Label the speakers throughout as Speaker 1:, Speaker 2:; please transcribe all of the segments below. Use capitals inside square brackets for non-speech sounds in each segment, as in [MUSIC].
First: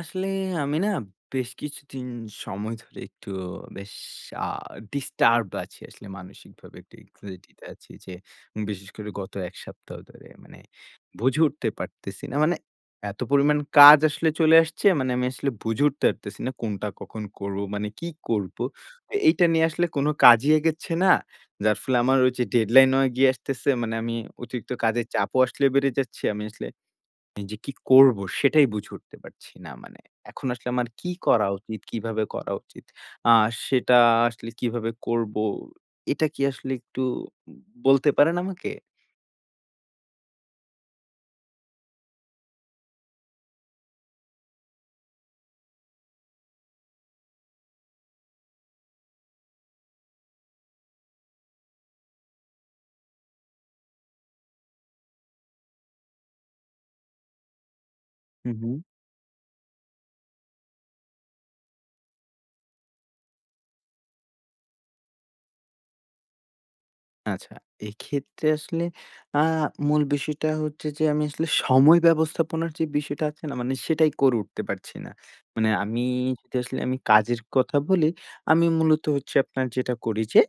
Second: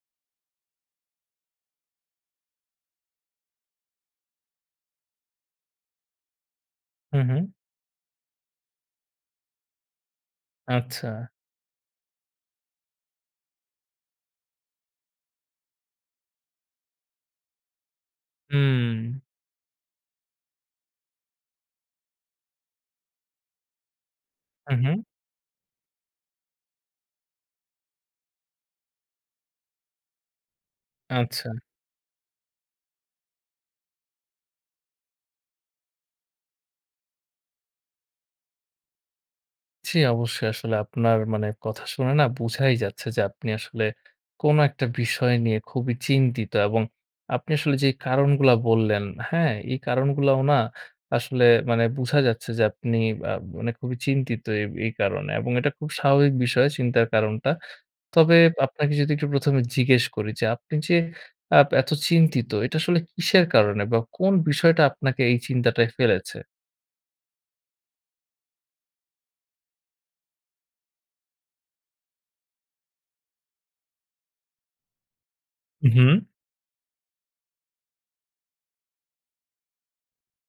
Speaker 1: আসলে আমি না বেশ কিছুদিন সময় ধরে একটু বেশ আ ডিস্টার্ব আছি আসলে মানসিকভাবে একটু
Speaker 2: হুম,
Speaker 1: anxiety
Speaker 2: হু।
Speaker 1: তে আছি যে বিশেষ করে গত ১ সপ্তাহ ধরে মানে
Speaker 2: আচ্ছা।
Speaker 1: বুঝে উঠতে পারতেছি না। মানে এত পরিমাণ কাজ আসলে চলে আসছে মানে আমি আসলে বুঝে উঠতে পারতেছি না কোনটা কখন করব? মানে কি করব?
Speaker 2: হুম।
Speaker 1: এ এইটা নিয়ে আসলে কোন কাজই এগচ্ছে না। যার ফলে আমার হচ্ছে ডেডলাইন হয়ে গিয়ে আসতেছে। মানে আমি অতিরিক্ত
Speaker 2: উহুম।
Speaker 1: কাজের চাপও আসলে বেড়ে যাচ্ছে। আমি আসলে যে কি করব সেটাই বুঝে উঠতে পারছি না মানে। এখন আসলে আমার কি করা
Speaker 2: আচ্ছা।
Speaker 1: উচিত? কিভাবে করা উচিত? আ সেটা আসলে কিভাবে করব? এটা কি আসলে একটু বলতে পারেন আমাকে?
Speaker 2: জি। অবশ্যই আসলে আপনার মানে কথা শুনে না বুঝাই যাচ্ছে যে আপনি আসলে কোন একটা বিষয় নিয়ে খুবই চিন্তিত এবং আপনি আসলে যে কারণগুলা বললেন, হ্যাঁ? এই কারণগুলাও না আসলে মানে বুঝা যাচ্ছে যে আপনি আ মানে খুবই চিন্তিত এই এই কারণে এবং এটা খুব স্বাভাবিক বিষয় চিন্তার কারণটা। তবে
Speaker 1: হু, হু।
Speaker 2: আপনাকে যদি একটু ১ম এ জিজ্ঞেস করি যে আপনি যে আ এত চিন্তিত এটা আসলে কিসের কারণে বা কোন বিষয়টা আপনাকে এই চিন্তাটায় ফেলেছে?
Speaker 1: আচ্ছা। এইক্ষেত্রে আসলে আ মূল বিষয়টা হচ্ছে যে, আমি আসলে সময় ব্যবস্থাপনার যে বিষয়টা আছে না? মানে সেটাই করে উঠতে পারছি না। মানে
Speaker 2: উ
Speaker 1: আমি
Speaker 2: হুম।
Speaker 1: তো আসলে আমি কাজের কথা বলি, আমি মূলত হচ্ছে আপনার যেটা করি যে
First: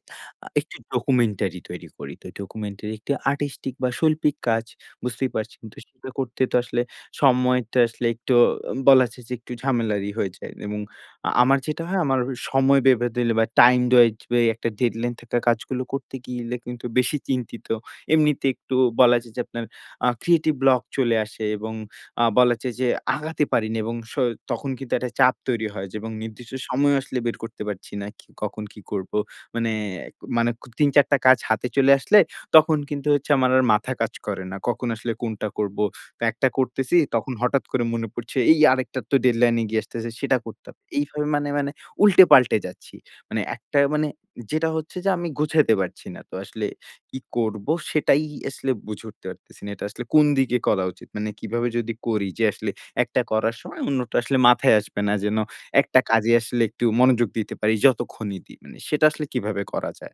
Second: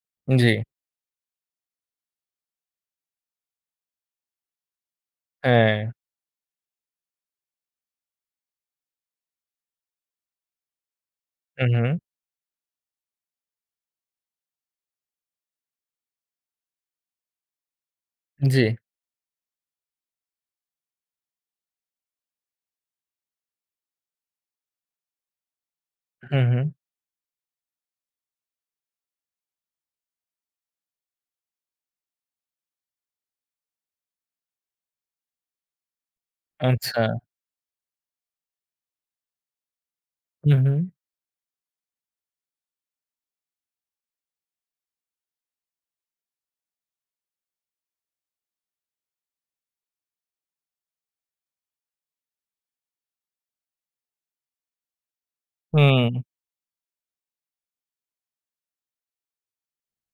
Speaker 1: আ
Speaker 2: জি।
Speaker 1: একটি ডকুমেন্টারি তৈরি করি। তো এই ডকুমেন্টারি একটি আর্টিস্টিক বা শৈল্পিক কাজ বুঝতেই পারছেন। তো
Speaker 2: হ্যাঁ।
Speaker 1: সেইটা করতে তো আসলে সময়টা আসলে একটু অ বলা যায় যে একটু ঝামেলারই হয়ে যায়। এবং আ আমার
Speaker 2: হু,
Speaker 1: যেটা
Speaker 2: হু।
Speaker 1: হয় আমার ওই সময় বেঁধে দিলে বা টাইম-ওয়াইজ বা ওই একটা ডেডলাইন থাকা কাজগুলো করতে গেলে কিন্তু বেশি চিন্তিত। এমনিতে
Speaker 2: জি।
Speaker 1: একটু বলা যায় যে আপনার আ ক্রিয়েটিভ ব্লক চলে আসে এবং আ বলা যায় যে আগাতে পারিনা এবং স তখন কিন্তু একটা চাপ তৈরি হয় যে এবং
Speaker 2: হুম,
Speaker 1: নির্দিষ্ট
Speaker 2: হুম।
Speaker 1: সময়ও আসলে বের করতে পারছি না। কি, কখন কি করব? মানে এক মানে খুব ৩, ৪ টা কাজ হাতে চলে আসলে তখন কিন্তু হচ্ছে আমার আর মাথা কাজ করে না। কখন আসলে কোনটা করব। তো একটা করতেছি
Speaker 2: আচ্ছা।
Speaker 1: তখন হঠাৎ করে মনে পড়ছে এই আরেকটার তো ডেডলাইন এগিয়ে আসতেছে সেটা
Speaker 2: হুম,
Speaker 1: করতা
Speaker 2: হুম।
Speaker 1: এইভাবে মানে, মানে, উল্টে-পাল্টে যাচ্ছি। মানে একটা মানে, যেটা হচ্ছে যে আমি গুছাইতে পারছি না। তো আসলে কি করব সেটাই আসলে বুঝে উঠতে পারতেছি না। এটা আসলে কোন দিকে করা উচিত? মানে কিভাবে যদি করি যে, আসলে একটা করার সময় অন্যটা আসলে মাথায় আসবে না। যেন একটা
Speaker 2: হুম।
Speaker 1: কাজে আসলে একটু মনোযোগ দিতে পারি যতক্ষণই দিই। মানে সেটা আসলে কিভাবে করা যায়?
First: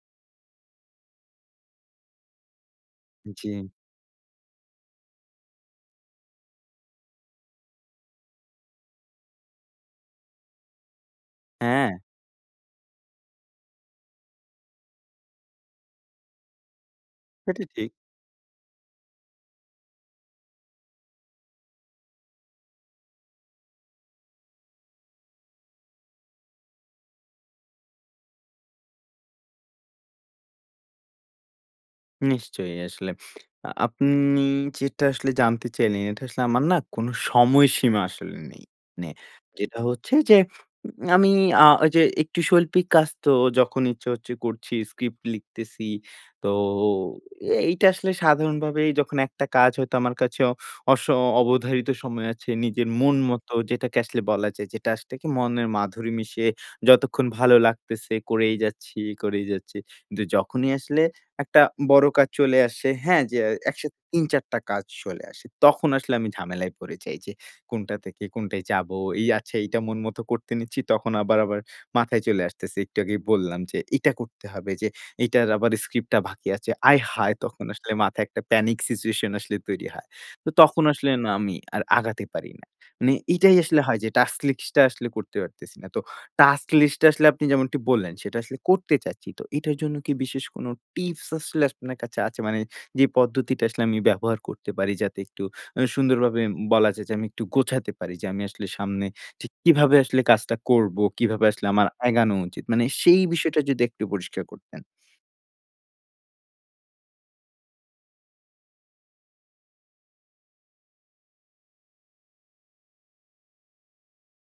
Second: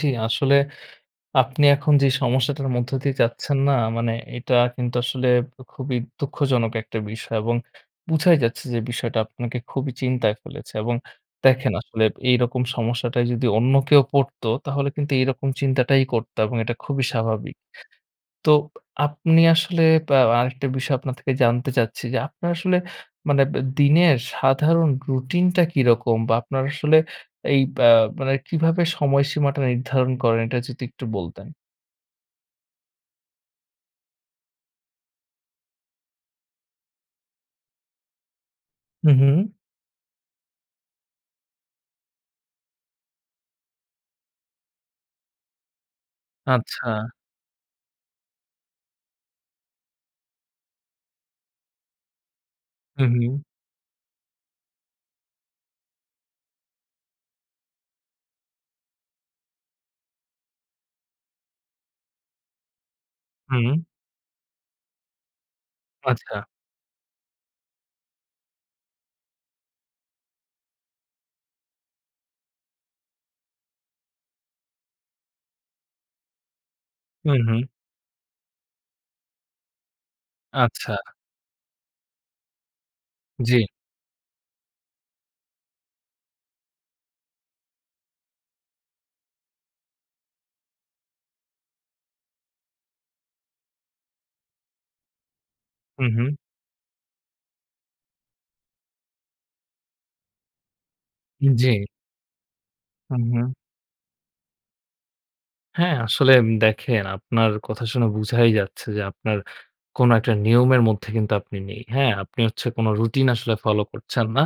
Speaker 2: জি, আসলে আপনি এখন যে সমস্যাটার মধ্য দিয়ে যাচ্ছেন
Speaker 1: জি।
Speaker 2: না, মানে এটা কিন্তু আসলে উ খুবই দুঃখজনক একটা বিষয়, এবং বুঝাই যাচ্ছে, যে বিষয়টা আপনাকে খুবই চিন্তায় ফেলেছে, এবং দেখেন
Speaker 1: হ্যাঁ।
Speaker 2: আসলে এইরকম সমস্যাটায় যদি অন্য কেউ পড়তো, তাহলে কিন্তু এইরকম চিন্তাটাই করত, এবং এটা খুবই স্বাভাবিক।
Speaker 1: এটি ঠিক।
Speaker 2: তো প আপনি আসলে বা আ আরেকটা বিষয় আপনার থেকে জানতে চাচ্ছি, যে আপনার আসলে মানে ব দিনের সাধারণ রুটিনটা কিরকম? বা আপনার আসলে এই বা মানে কিভাবে সময়সীমাটা নির্ধারণ করেন? এটা যদি একটু বলতেন?
Speaker 1: নিশ্চয়ই, আসলে। আ আপনি যেটা আসলে জানতে চাইলেন, এটা আসলে আমার না কোন সময়সীমা আসলে নেই। মানে
Speaker 2: হুম, হুম, হুম।
Speaker 1: যেটা হচ্ছে, যে আমি আ ঐযে একটু শৈল্পিক কাজ তো যখন ইচ্ছা হচ্ছে করছি, স্ক্রিপ্ট লিখতেছি। তো
Speaker 2: আচ্ছা।
Speaker 1: এ এইটা আসলে সাধারণভাবেই যখন একটা কাজ হয়তো আমার কাছে অস অবধারিত সময় আছে, নিজের
Speaker 2: হুম,
Speaker 1: মন
Speaker 2: হুম।
Speaker 1: মত যেটাকে আসলে বলা যায়, যে আসলে কি মনের মাধুরী মিশিয়ে যতক্ষণ ভালো লাগতেছে করেই যাচ্ছি, করেই যাচ্ছি। কিন্তু যখনই আসলে একটা বড় কাজ চলে আসে, হ্যাঁ? যে
Speaker 2: হুম।
Speaker 1: একসাথে ৩-৪ টা কাজ চলে আসে। তখন আসলে আমি
Speaker 2: আচ্ছা।
Speaker 1: ঝামেলায় পড়ে যাই, যে কোনটা থেকে, কোনটায় যাব। এই আচ্ছা এইটা মন মতো করতে নিচ্ছি, তখন আবার, আবার মাথায় চলে আসতেছে, একটু আগেই বললাম, যে এটা করতে হবে, যে এটার আবার স্ক্রিপ্ট টা বাকি আছে। আয়হায়!
Speaker 2: হুম, হুম।
Speaker 1: তখন আসলে মাথায় একটা প্যানিক সিচুয়েশন আসলে তৈরি হয়। তো তখন
Speaker 2: আচ্ছা।
Speaker 1: আসলে না আমি আর আগাতে পারি না। মানে এটাই
Speaker 2: জি।
Speaker 1: আসলে হয় যে টাস্ক লিস্ট টা আসলে করতে পারতেছি না। তো টাস্ক লিস্ট টা আসলে আপনি যেমনটি বললেন, সেটা আসলে করতে চাচ্ছি। তো এটার জন্য কি বিশেষ কোন টিপস আসলে আপনার কাছে আছে? মানে যে পদ্ধতিটা আসলে আমি ব্যবহার করতে পারি, যাতে একটু আ
Speaker 2: হুম, হুম।
Speaker 1: সুন্দরভাবে উম বলা যায় যে আমি একটু গোছাতে পারি যে আমি আসলে সামনে ঠিক কীভাবে আসলে কাজটা করবো, কিভাবে
Speaker 2: হুম,
Speaker 1: আসলে
Speaker 2: জি।
Speaker 1: আমার আগানো উচিত? মানে সেই
Speaker 2: হুম, হুম।
Speaker 1: বিষয়টা যদি একটু পরিষ্কার করতেন।
Speaker 2: হ্যাঁ, আসলে দেখেন আপনার কথা শুনে বুঝাই যাচ্ছে যে আপনার কোন একটা নিয়মের মধ্যে কিন্তু আপনি নেই। হ্যাঁ, আপনি হচ্ছে কোন রুটিন আসলে ফলো করছেন না।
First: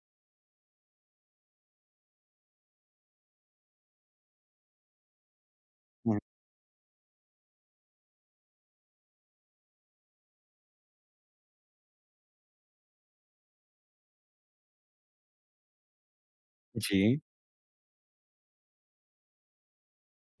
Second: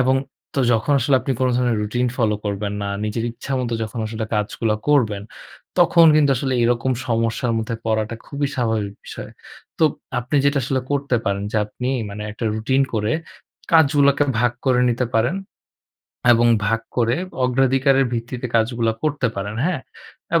Speaker 2: এবং তো যখন আসলে আপনি কোন ধরনের রুটিন ফলো করবেন না। নিজের ইচ্ছা মত যখন আসলে কাজগুলো করবেন। তখন
Speaker 1: হুম।
Speaker 2: কিন্তু আসলে এরকম সমস্যার মধ্যে পড়াটা খুবই স্বাভাবিক বিষয়। তো আপনি যেটা আসলে করতে পারেন যে আপনি মানে একটা রুটিন করে, কাজগুলোকে ভাগ করে নিতে পারেন [SWALLOWS] এবং ভাগ করে
Speaker 1: জি।
Speaker 2: অগ্রাধিকারের ভিত্তিতে কাজগুলা করতে পারেন। হ্যাঁ?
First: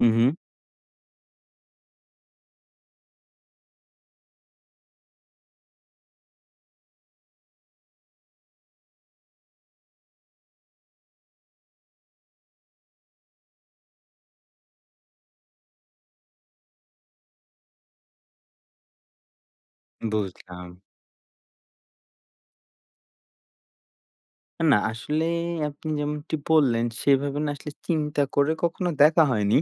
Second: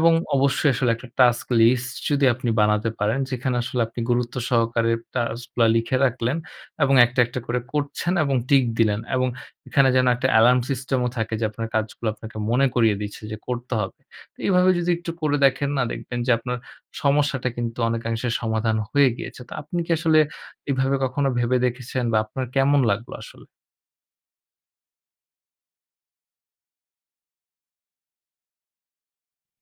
Speaker 1: হু, হু।
Speaker 2: অবশ্যই আসলে একটা টাস্ক লিস্ট যদি আপনি বানাতে পারেন। যেখানে আসলে আপনি গুরুত্ব সহকারে টাস্ক গুলা লিখে রাখলেন এবং একটা, একটা, করে করছেন এবং টিক দিলেন এবং এখানে যেন একটা এলার্ম সিস্টেম ও থাকে। যে আপনার কাজগুলো আপনাকে মনে করিয়ে দিচ্ছে যে করতে হবে। এভাবে যদি একটু করে দেখেন না দেখবেন যে আপনার সমস্যাটা কিন্তু অনেকাংশে সমাধান হয়ে গিয়েছে। তো আপনি কি আসলে
Speaker 1: বুঝলাম।
Speaker 2: এভাবে কখনো ভেবে দেখেছেন বা আপনার কেমন লাগলো আসলে?
Speaker 1: না, আসলে আপনি যেমনটি বললেন সেভাবে না আসলে চিন্তা করে কখনো দেখা হয়নি।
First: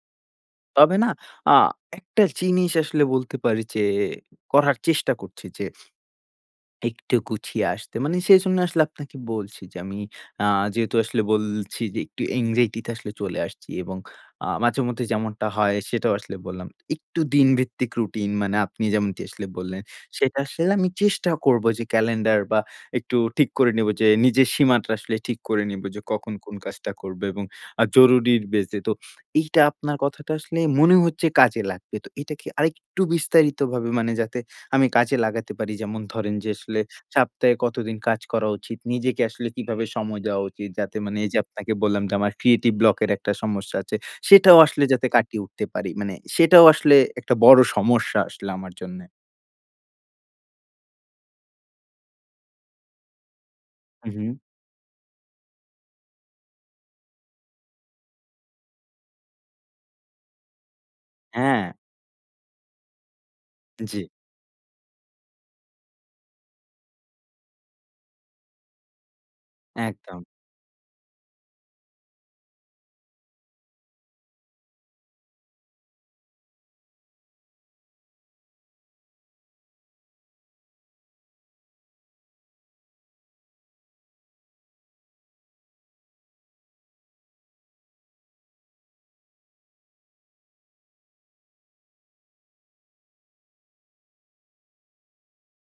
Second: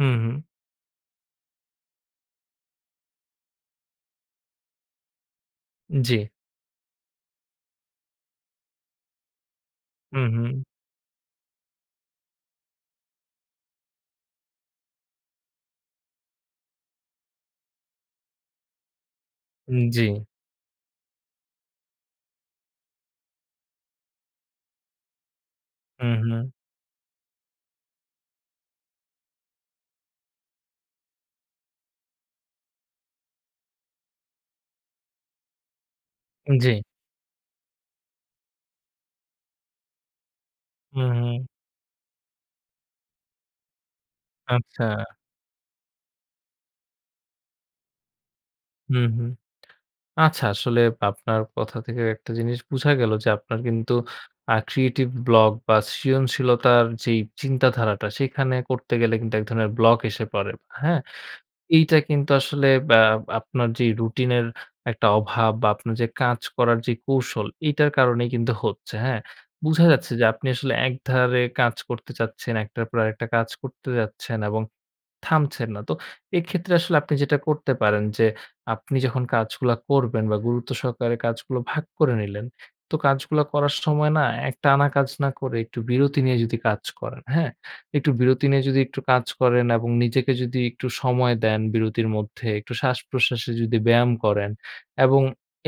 Speaker 2: হুম, হুম।
Speaker 1: তবে না, আ একটা জিনিস আসলে বলতে পারি যে, করার চেষ্টা করছি যে [SNIFFS]
Speaker 2: জি।
Speaker 1: একটু গুছিয়ে আসতে। মানে সেজন্য আসলে আপনাকে বলছি যে আমি
Speaker 2: হুম,
Speaker 1: আ
Speaker 2: হুম।
Speaker 1: যেহেতু আসলে বলছি যে একটু অ্যানজাইটি তে আসলে চলে আসছি এবং আ মাঝে মধ্যে যেমনটা হয় সেটাও আসলে বললাম। একটু দিন ভিত্তিক রুটিন মানে আপনি যেমনটি আসলে
Speaker 2: উম
Speaker 1: বললেন,
Speaker 2: জি।
Speaker 1: সেটা আসলে আমি চেষ্টা করব যে ক্যালেন্ডার বা একটু ঠিক করে নিব যে নিজের সীমাটা আসলে ঠিক করে নিব যে,
Speaker 2: হুম,
Speaker 1: কখন
Speaker 2: হু।
Speaker 1: কোন কাজটা করব এবং আ জরুরীর বেইস এ। তো এইটা আপনার কথাটা আসলে মনে হচ্ছে কাজে লাগবে। তো এইটাকে আরেকটু বিস্তারিতভাবে মানে যাতে আমি কাজে লাগাতে পারি যেমন ধরেন যে, আসলে
Speaker 2: জি।
Speaker 1: সপ্তাহে কতদিন কাজ করা উচিত? নিজেকে আসলে কিভাবে সময় দেওয়া উচিত? যাতে
Speaker 2: হুম,
Speaker 1: মানে এই যে
Speaker 2: হুম।
Speaker 1: আপনাকে বললাম যে আমার ক্রিয়েটিভ ব্লকের একটা সমস্যা আছে। সেটাও আসলে যাতে
Speaker 2: আচ্ছা।
Speaker 1: কাটিয়ে উঠতে পারি। মানে সেটাও আসলে একটা বড় সমস্যা আসলে আমার জন্যে।
Speaker 2: হুম, হুম। আচ্ছা আসলে আপনার কথা থেকে একটা জিনিস বুঝা গেল যে আপনার কিন্তু
Speaker 1: হু, হু।
Speaker 2: আ ক্রিয়েটিভ ব্লক বা সৃজনশীলতার যেই চিন্তাধারাটা সেখানে করতে গেলে কিন্তু এক ধরনের ব্লক এসে পড়ে। হ্যাঁ?
Speaker 1: হ্যাঁ।
Speaker 2: এইটা কিন্তু আসলে এ্যা আপনার যে
Speaker 1: জি।
Speaker 2: রুটিন এর একটা অভাব বা আপনার যে কাজ করার যে কৌশল এটার কারণেই কিন্তু হচ্ছে। হ্যাঁ? বুঝা যাচ্ছে
Speaker 1: একদম।
Speaker 2: যে আপনি আসলে একধারে কাজ করতে চাচ্ছেন, একটার পর আরেকটা কাজ করতে যাচ্ছেন এবং থামছেন না। তো এক্ষেত্রে আসলে আপনি যেটা করতে পারেন। যে আপনি যখন কাজগুলো করবেন বা গুরুত্ব সহকারে কাজগুলো ভাগ করে নিলেন তো কাজগুলো করার সময় না এক টানা কাজ না করে একটু বিরতি নিয়ে কাজ করেন, হ্যাঁ? একটু বিরতি নিয়ে যদি একটু কাজ করেন এবং নিজেকে যদি একটু সময় দেন। বিরতির মধ্যে একটু শ্বাস-প্রশ্বাসে যদি ব্যায়াম করেন এবং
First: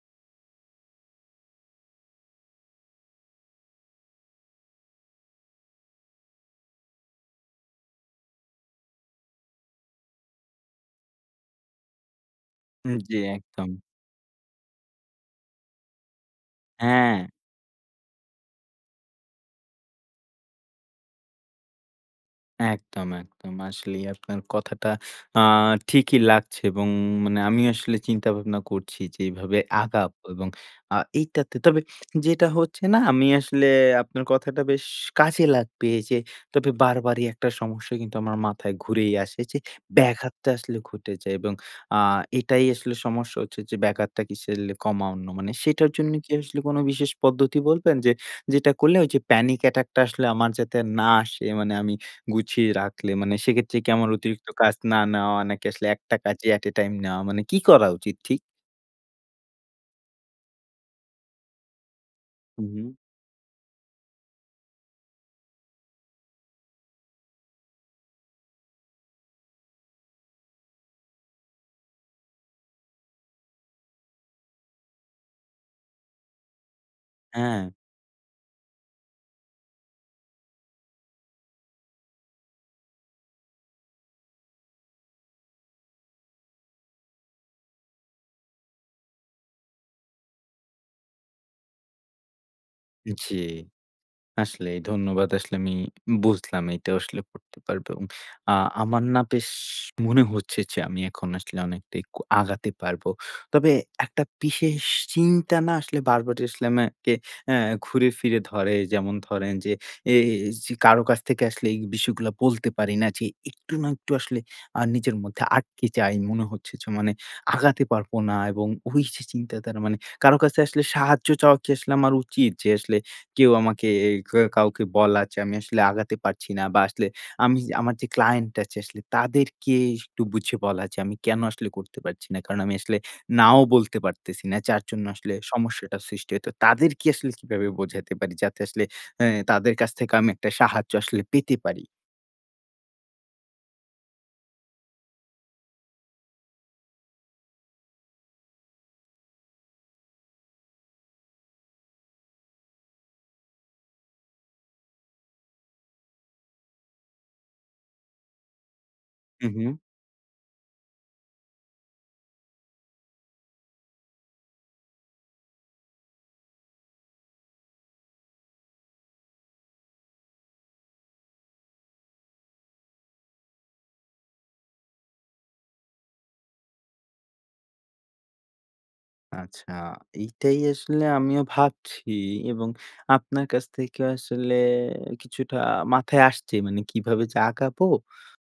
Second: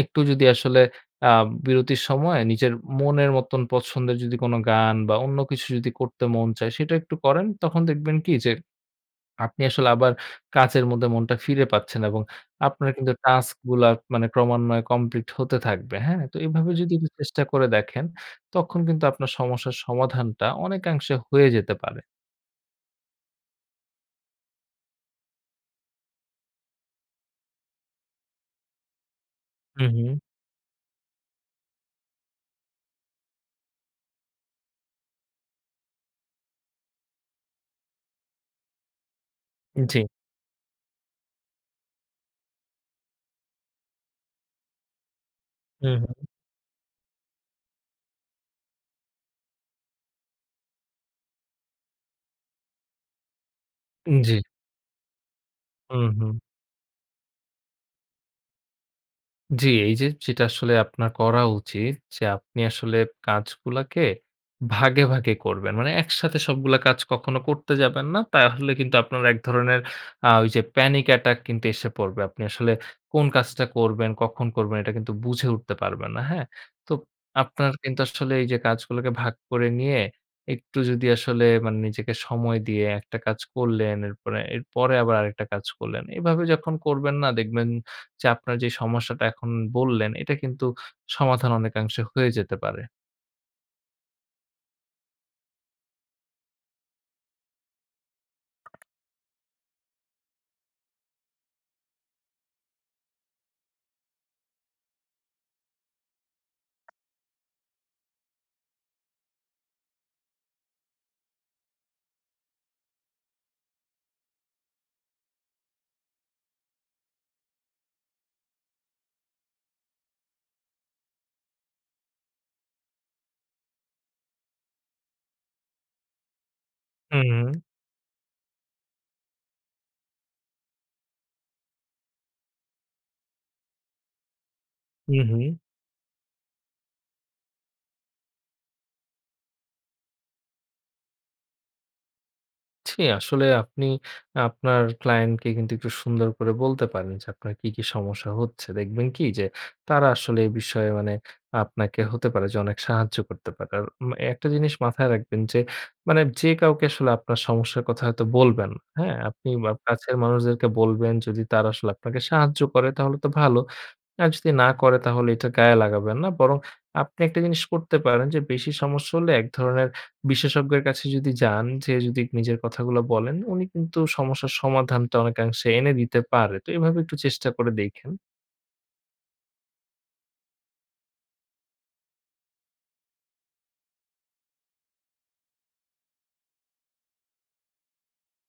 Speaker 2: একটু যদি আসলে আ বিরতির সময় নিজের মনের মতন পছন্দের যদি কোন গান বা অন্য কিছু যদি করতে মন চায় সেটা একটু করেন। তখন দেখবেন কি যে [SWALLOWS] আপনি আসলে আবার কাজের মধ্যে মনটা ফিরে পাচ্ছেন এবং আপনার
Speaker 1: হু,
Speaker 2: কিন্তু
Speaker 1: জি,
Speaker 2: টাস্ক
Speaker 1: একদম।
Speaker 2: গুলা মানে ক্রমান্বয়ে কমপ্লিট হতে থাকবে। হ্যাঁ? তো এভাবে যদি একটু
Speaker 1: হ্যাঁ।
Speaker 2: চেষ্টা করে দেখেন, তখন কিন্তু আপনার সমস্যার সমাধানটা অনেকাংশে হয়ে যেতে পারে।
Speaker 1: একদম, একদম। আসলেই আপনার কথাটা আ ঠিকই লাগছে এবং মানে আমি আসলে চিন্তা-ভাবনা করছি যে, এভাবে আগাব
Speaker 2: হুম।
Speaker 1: এবং আ এইটাতে, তবে যেটা হচ্ছে না আমি আসলে আপনার কথাটা বেশ কাজে লাগবে। যে, তবে বারবারই একটা সমস্যা কিন্তু আমার মাথায় ঘুরেই আসে, যে,
Speaker 2: জ্বী।
Speaker 1: ব্যাঘাতটা আসলে ঘটে যায়, এবং আ এটাই আসলে সমস্যা হচ্ছে যে ব্যাঘাতটা কিসের লে কমা অন্য, মানে সেটার
Speaker 2: হুম।
Speaker 1: জন্য কি আসলে কোনো বিশেষ পদ্ধতি বলবেন, যে, যেটা করলে যে, panic attack টা আসলে আমার যাতে না আসে? মানে, আমি গুছিয়ে রাখলে, মানে সেক্ষেত্রে কি আমার
Speaker 2: জ্বী।
Speaker 1: অতিরিক্ত কাজ না নেওয়া, নাকি আসলে
Speaker 2: হুম,
Speaker 1: একটা
Speaker 2: হুম।
Speaker 1: কাজেই at a time নেওয়া মানে, কি করা উচিত, ঠিক?
Speaker 2: জ্বি, এই যে যেটা আসলে আপনার করা উচিত, যে, আপনি
Speaker 1: হুম, হুম।
Speaker 2: আসলে কাজগুলোকে ভাগে, ভাগে করবেন। মানে, একসাথে সবগুলো কাজ কখনো করতে যাবেন না। তাহলে কিন্তু আপনার এক ধরনের আ ওই যে, panic attack কিন্তু এসে পড়বে। আপনি আসলে কোন কাজটা করবেন, কখন করবেন এটা কিন্তু বুঝে উঠতে পারবেন না। হ্যাঁ, তো
Speaker 1: হ্যাঁ।
Speaker 2: আপনার কিন্তু আসলে যে, এই কাজগুলোকে ভাগ করে নিয়ে, একটু যদি আসলে মানে নিজেকে সময় দিয়ে একটা কাজ করলেন, এরপরে, এরপরে আবার আরেকটা কাজ করলেন এভাবে যখন করবেন না, দেখবেন যে, আপনার যে, সমস্যাটার কথা এখন বললেন, এটা কিন্তু সমাধান অনেকাংশে হয়ে যেতে পারে।
Speaker 1: জ্বি, আসলেই ধন্যবাদ। আসলেই আমি বুঝলাম এটাও আসলে করতে পারব এবং আ আমার না, বেশ মনে হচ্ছে যে, আমি এখন আসলে অনেকটাই আগাতে পারব। তবে একটা বিশেষ চিন্তা না আসলে বারবার আসলে আমাকে অ্যা ঘুরে-ফিরে ধরে। যেমন ধরেন যে, এই যে, কারও কাছ থেকে আসলে এই বিষয়গুলো বলতে পারি না যে একটু না একটু আসলে আ নিজের মধ্যে আটকে যাই। মনে হচ্ছে যে, মানে, আগাতে পারব না। এবং ওই যে, চিন্তাটা তারমানে, কারও কাছে আসলে সাহায্য চাওয়া কি আসলে আমার উচিত? যে, আসলে কেউ আমাকে এ কাউকে বলা যে, আমি আসলে আগাতে পারছি না, বা আসলে
Speaker 2: হুম, হুম।
Speaker 1: আমি আমার যে, client আছে আসলে তাদেরকে একটু বুঝিয়ে বলা যে, আমি কেন আসলে এটা করতে পারছি না, কারণ আমি আসলে নাও বলতে পারতেছি না যার জন্য
Speaker 2: হুম, হুম।
Speaker 1: সমস্যাটা সৃষ্টি হচ্ছে। তাদেরকে আসলে কিভাবে বুঝাতে পারি, যাতে আসলে এ তাদের কাছ থেকে আমি একটা সাহায্য আসলে পেতে পারি?
Speaker 2: জি, আসলে আপনি আপনার ক্লায়েন্টকে কিন্তু একটু সুন্দর করে বলতে পারেন, যে আপনার কী, কী সমস্যা হচ্ছে। দেখবেন কি? যে তারা আসলে এই বিষয়ে মানে আপনাকে হতে পারে যে অনেক সাহায্য করতে পারে। আর উম একটা জিনিস মাথায় রাখবেন যে, মানে যে কাউকে আসলে আপনার সমস্যার কথা হয়তো বলবেন, হ্যাঁ? আপনি
Speaker 1: হুম, হুম।
Speaker 2: বা কাছের মানুষদেরকে বলবেন, যদি তারা আসলে আপনাকে সাহায্য করে, তাহলে তো ভালো। আর যদি না করে, তাহলে এইটা গায়ে লাগাবেন না বরং আপনি একটা জিনিস করতে পারেন, যে বেশি সমস্যা হলে এক ধরনের বিশেষজ্ঞের কাছে যদি যান, যেয়ে যদি নিজের কথাগুলো বলেন, উনি কিন্তু সমস্যার সমাধানটা অনেকাংশে এনে দিতে পারে। তো এইভাবে একটু চেষ্টা করে দেইখেন।
Speaker 1: আচ্ছা, এইটাই আসলে আমিও ভাবছি এবং আপনার কাছ থেকে আসলে কিছুটা মাথায় আসছে, মানে কিভাবে যে আগাবো?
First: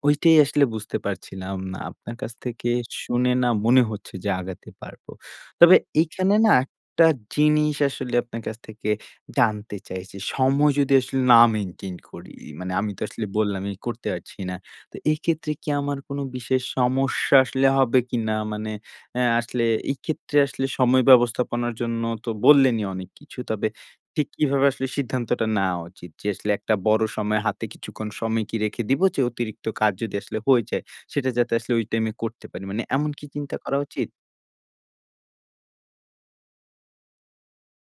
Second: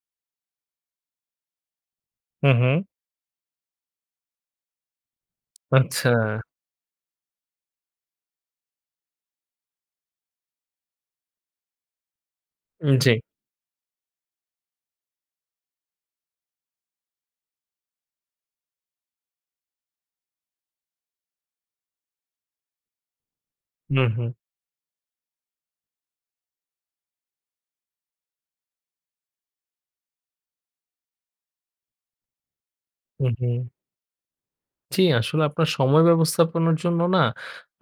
Speaker 1: ঐটাই আসলে বুঝতে পারছিলাম না। আপনার কাছ
Speaker 2: হুম,
Speaker 1: থেকে
Speaker 2: হুম।
Speaker 1: শুনে না, মনে হচ্ছে যে আগাতে পারবো। তবে এখানে
Speaker 2: আচ্ছা।
Speaker 1: না একটা জিনিস আসলে আপনার কাছ থেকে জানতে চাইছি। সময় যদি আসলে না মেইনটেইন করি। মানে
Speaker 2: উ
Speaker 1: আমি তো
Speaker 2: জ্বী।
Speaker 1: আসলে বললামই করতে পারছি না। তো এইক্ষেত্রে কি আমার কোনো বিশেষ সমস্যা আসলে হবে কিনা? মানে অ্যা আসলে এইক্ষেত্রে আসলে সময় ব্যবস্থাপনার জন্য তো বললেনই অনেক কিছু। তবে
Speaker 2: হুম,
Speaker 1: ঠিক
Speaker 2: হুম।
Speaker 1: কিভাবে আসলে সিদ্ধান্তটা নেওয়া উচিত? যে আসলে একটা বড় সময় হাতে কিছুক্ষণ সময় কি রেখে দিবো? যে অতিরিক্ত কাজ যদি আসলে হয়ে যায়, সেইটা যাতে আসলে ওই টাইমে করতে পারি। মানে এমন কি
Speaker 2: হুম,
Speaker 1: চিন্তা
Speaker 2: হুম।
Speaker 1: করা উচিত?
Speaker 2: জ্বি, আসলে আপনার সময় ব্যবস্থাপনার জন্য না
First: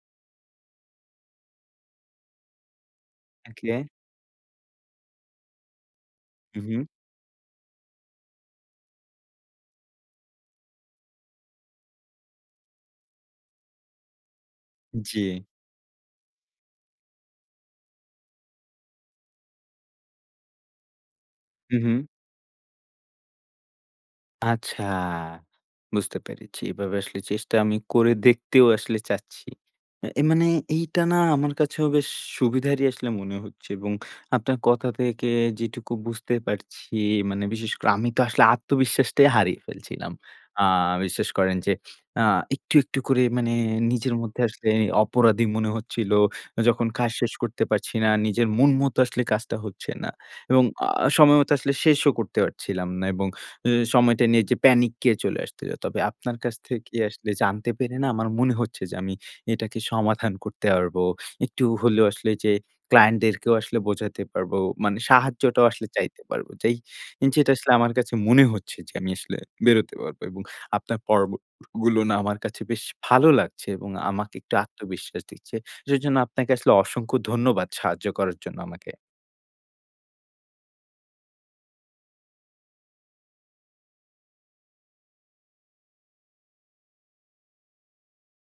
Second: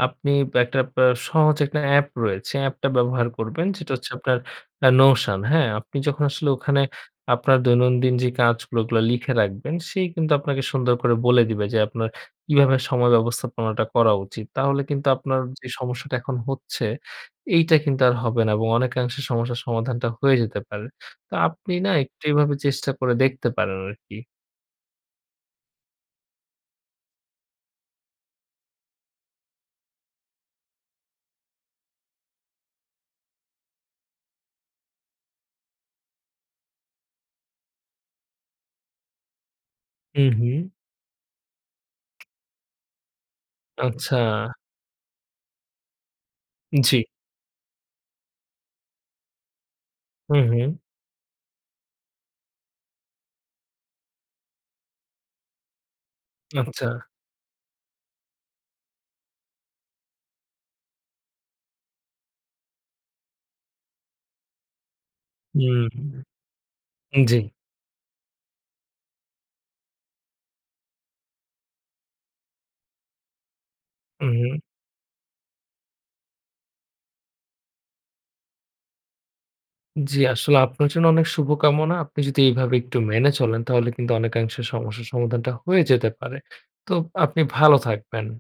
Speaker 2: আপনি একটা আ সহজ একটানা অ্যাপ রয়েছে। অ্যাপটা ব্যবহার করবেন।
Speaker 1: ওকে।
Speaker 2: যেটা হচ্ছে আপনার আ Notion হ্যাঁ? আপনি যখন আসলে
Speaker 1: হু,
Speaker 2: ওখানে
Speaker 1: হু।
Speaker 2: আপনার দৈনন্দিন যে কাজগুলো ওগুলো লিখে রাখবেন সে কিন্তু আপনাকে সুন্দর করে বলে দিবে যে আপনার কিভাবে সময় ব্যবস্থাপনাটা করা উচিত। তাহলে কিন্তু
Speaker 1: জ্বি।
Speaker 2: আপনার যে সমস্যাটা এখন হচ্ছে এইটা কিন্তু আর হবে না এবং অনেকাংশে সমস্যার সমাধানটা হয়ে যেতে পারে। তো আপনি
Speaker 1: হু,
Speaker 2: না
Speaker 1: হু।
Speaker 2: একটু এভাবে চেষ্টা করে দেখতে পারেন আরকি।
Speaker 1: আচ্ছা, বুঝতে পেরেছি। এভাবে আসলে চেষ্টা আমি করে দেখতেও আসলে চাচ্ছি। এ মানে এইটা না আমার কাছেও বেশ সুবিধারই আসলে মনে হচ্ছে। এবং আপনার কথা থেকে যেটুকু বুঝতে পারছি মানে বিশেষ করে আমি তো আসলে আত্মবিশ্বাসটাই হারিয়ে ফেলছিলাম।
Speaker 2: হুম,
Speaker 1: আ
Speaker 2: হুম।
Speaker 1: বিশ্বাস করেন যে আ একটু, একটু, করে মানে নিজের
Speaker 2: আচ্ছা।
Speaker 1: মধ্যে আসলে অপরাধী মনে হচ্ছিল। যখন
Speaker 2: জ্বি।
Speaker 1: কাজ শেষ করতে পারছি না, নিজের মন মতো আসলে কাজটা হচ্ছে না।
Speaker 2: হুম,
Speaker 1: এবং
Speaker 2: হুম।
Speaker 1: আ সময়মতো আসলে শেষও করতে পারছিলাম না এবং এ সময়টা নিয়ে যে প্যানিক এ চলে আসতো। তবে আপনার কাছ
Speaker 2: আচ্ছা।
Speaker 1: থেকে আসলে জানতে পেরে না আমার মনে হচ্ছে যে আমি এটাকে সমাধান করতে পারবো। একটু হলেও আসলে যে ক্লায়েন্টদেরকেও আসলে বোঝাতে পারবো, মানে সাহায্যটাও
Speaker 2: হুম,
Speaker 1: আসলে
Speaker 2: হুম।
Speaker 1: চাইতে পারবো, যেই
Speaker 2: উম জ্বী।
Speaker 1: যেটা আসলে আমার কাছে মনে হচ্ছে যে আমি আসলে বেরোতে পারবো এবং আপনার পর্বগুলো না আমার কাছে বেশ ভালো লাগছে এবং
Speaker 2: হুম,
Speaker 1: আমাকে একটু
Speaker 2: হুম।
Speaker 1: আত্মবিশ্বাস দিচ্ছে। যেইজন্য আপনাকে আসলে অসংখ্য ধন্যবাদ সাহায্য করার জন্য আমাকে।
Speaker 2: জ্বি, আসলে আপনার জন্য অনেক শুভকামনা। আপনি যদি এভাবে একটু মেনে চলেন তাহলে কিন্তু অনেকাংশে সমস্যার সমাধানটা হয়ে যেতে পারে। তো আপনি ভালো থাকবেন।